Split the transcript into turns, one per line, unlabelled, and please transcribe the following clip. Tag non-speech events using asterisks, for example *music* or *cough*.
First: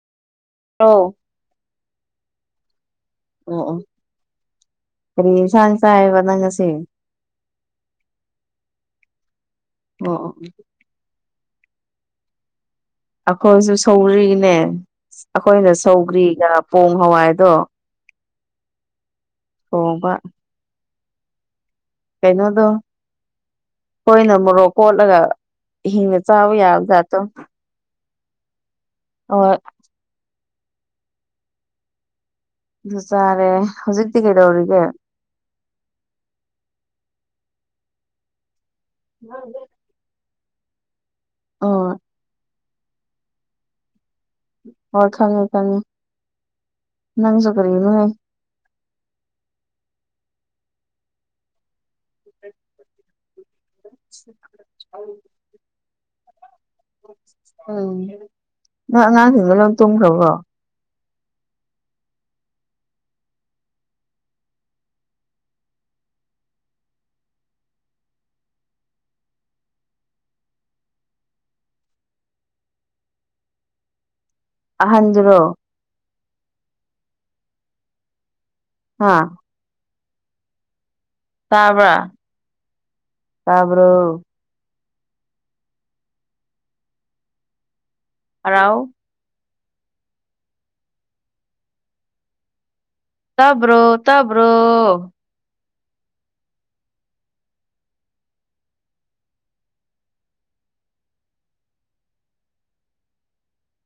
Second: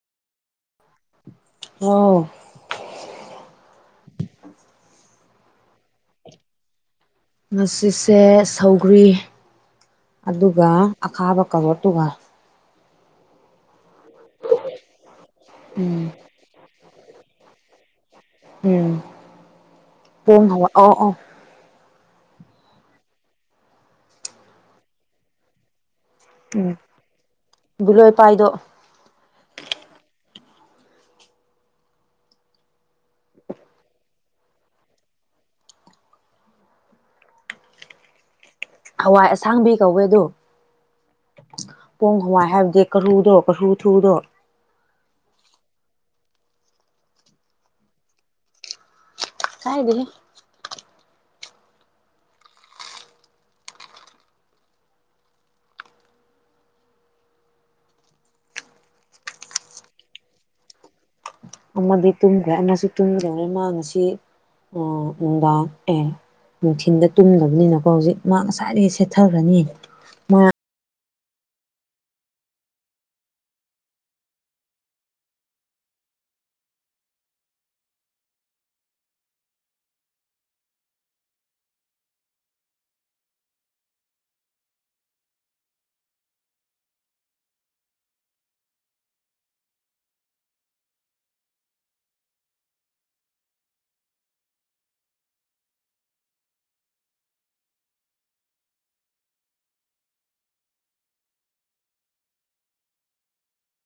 ꯑꯧ *inaudible*
ꯑꯧ
ꯑꯣ ꯑꯣ ꯀꯔꯤ ꯏꯟꯁꯥꯡ ꯆꯥꯏꯌꯦꯕ ꯅꯪ ꯉꯁꯤ
ꯉꯁꯤꯁꯦ ꯁꯧꯒ꯭ꯔꯤ
ꯑꯣ ꯑꯣ
ꯑꯗꯨꯒ ꯑꯈꯥꯕ ꯀꯔꯣꯠꯇꯨꯒ
ꯑꯩꯈꯣꯏꯁꯨ ꯁꯧꯒ꯭ꯔꯤꯅꯦ ꯑꯩꯈꯣꯏꯅ
ꯎꯝ
ꯁꯧꯒ꯭ꯔꯤꯒ ꯄꯣꯡ ꯍꯋꯥꯏꯗꯣ
ꯎꯝ
*unintelligible*
*unintelligible*
ꯀꯩꯅꯣꯗꯣ ꯍꯣꯏꯅ ꯃꯣꯔꯣꯛ ꯀꯣꯠꯂꯒ ꯍꯤꯡꯅ ꯆꯥꯕ ꯌꯥꯕ ꯖꯥꯠꯇꯣ
ꯕꯨꯂꯣꯏ ꯄꯥꯏꯗꯣ
ꯑꯣꯏ ꯑꯩꯁꯨ ꯆꯥꯔꯦ ꯍꯧꯖꯤꯛꯇꯤ ꯀꯩꯗꯧꯔꯤꯒꯦ
ꯍꯋꯥꯏ ꯑꯁꯥꯡꯕꯤ ꯀꯧꯋꯦ ꯑꯗꯨ
ꯑꯣ
ꯄꯣꯡ ꯍꯋꯥꯏ ꯍꯥꯏꯕꯗꯤ ꯀꯔꯨꯗꯣ *unintelligible*
ꯍꯣꯏ ꯈꯪꯉꯦ ꯈꯪꯉꯦ ꯅꯪꯖꯨ *unintelligible*
ꯀꯥꯏꯗꯒꯤ
*unintelligible* ꯎꯝ ꯅꯣꯏ ꯑꯉꯥꯡꯁꯤꯡꯗꯣ ꯂꯣꯏ ꯇꯨꯝꯈ꯭ꯔꯕ꯭ꯔꯣ
ꯑꯃꯗꯤ ꯇꯨꯝꯈ꯭ꯔꯦ ꯑꯃꯁꯨ ꯇꯨꯝꯈ꯭ꯔꯕ ꯃꯥ ꯉꯁꯤ ꯑꯥ ꯅꯨꯡꯗꯥꯡ ꯑꯦ ꯅꯨꯡꯊꯤꯟꯗ ꯇꯨꯝꯗꯕꯅꯤꯅꯀꯣ ꯍꯧꯖꯤꯛ ꯃꯥ ꯉꯁꯥꯏꯗꯒꯤ ꯁꯦꯠꯊꯈ꯭ꯔꯅꯤ ꯃꯥ
ꯑꯍꯟꯗꯨꯔꯣ ꯍꯥ ꯇꯥꯕ꯭ꯔꯥ ꯇꯥꯕ꯭ꯔꯣ ꯑꯔꯥꯎ ꯇꯥꯕ꯭ꯔꯣ ꯇꯥꯕ꯭ꯔꯣ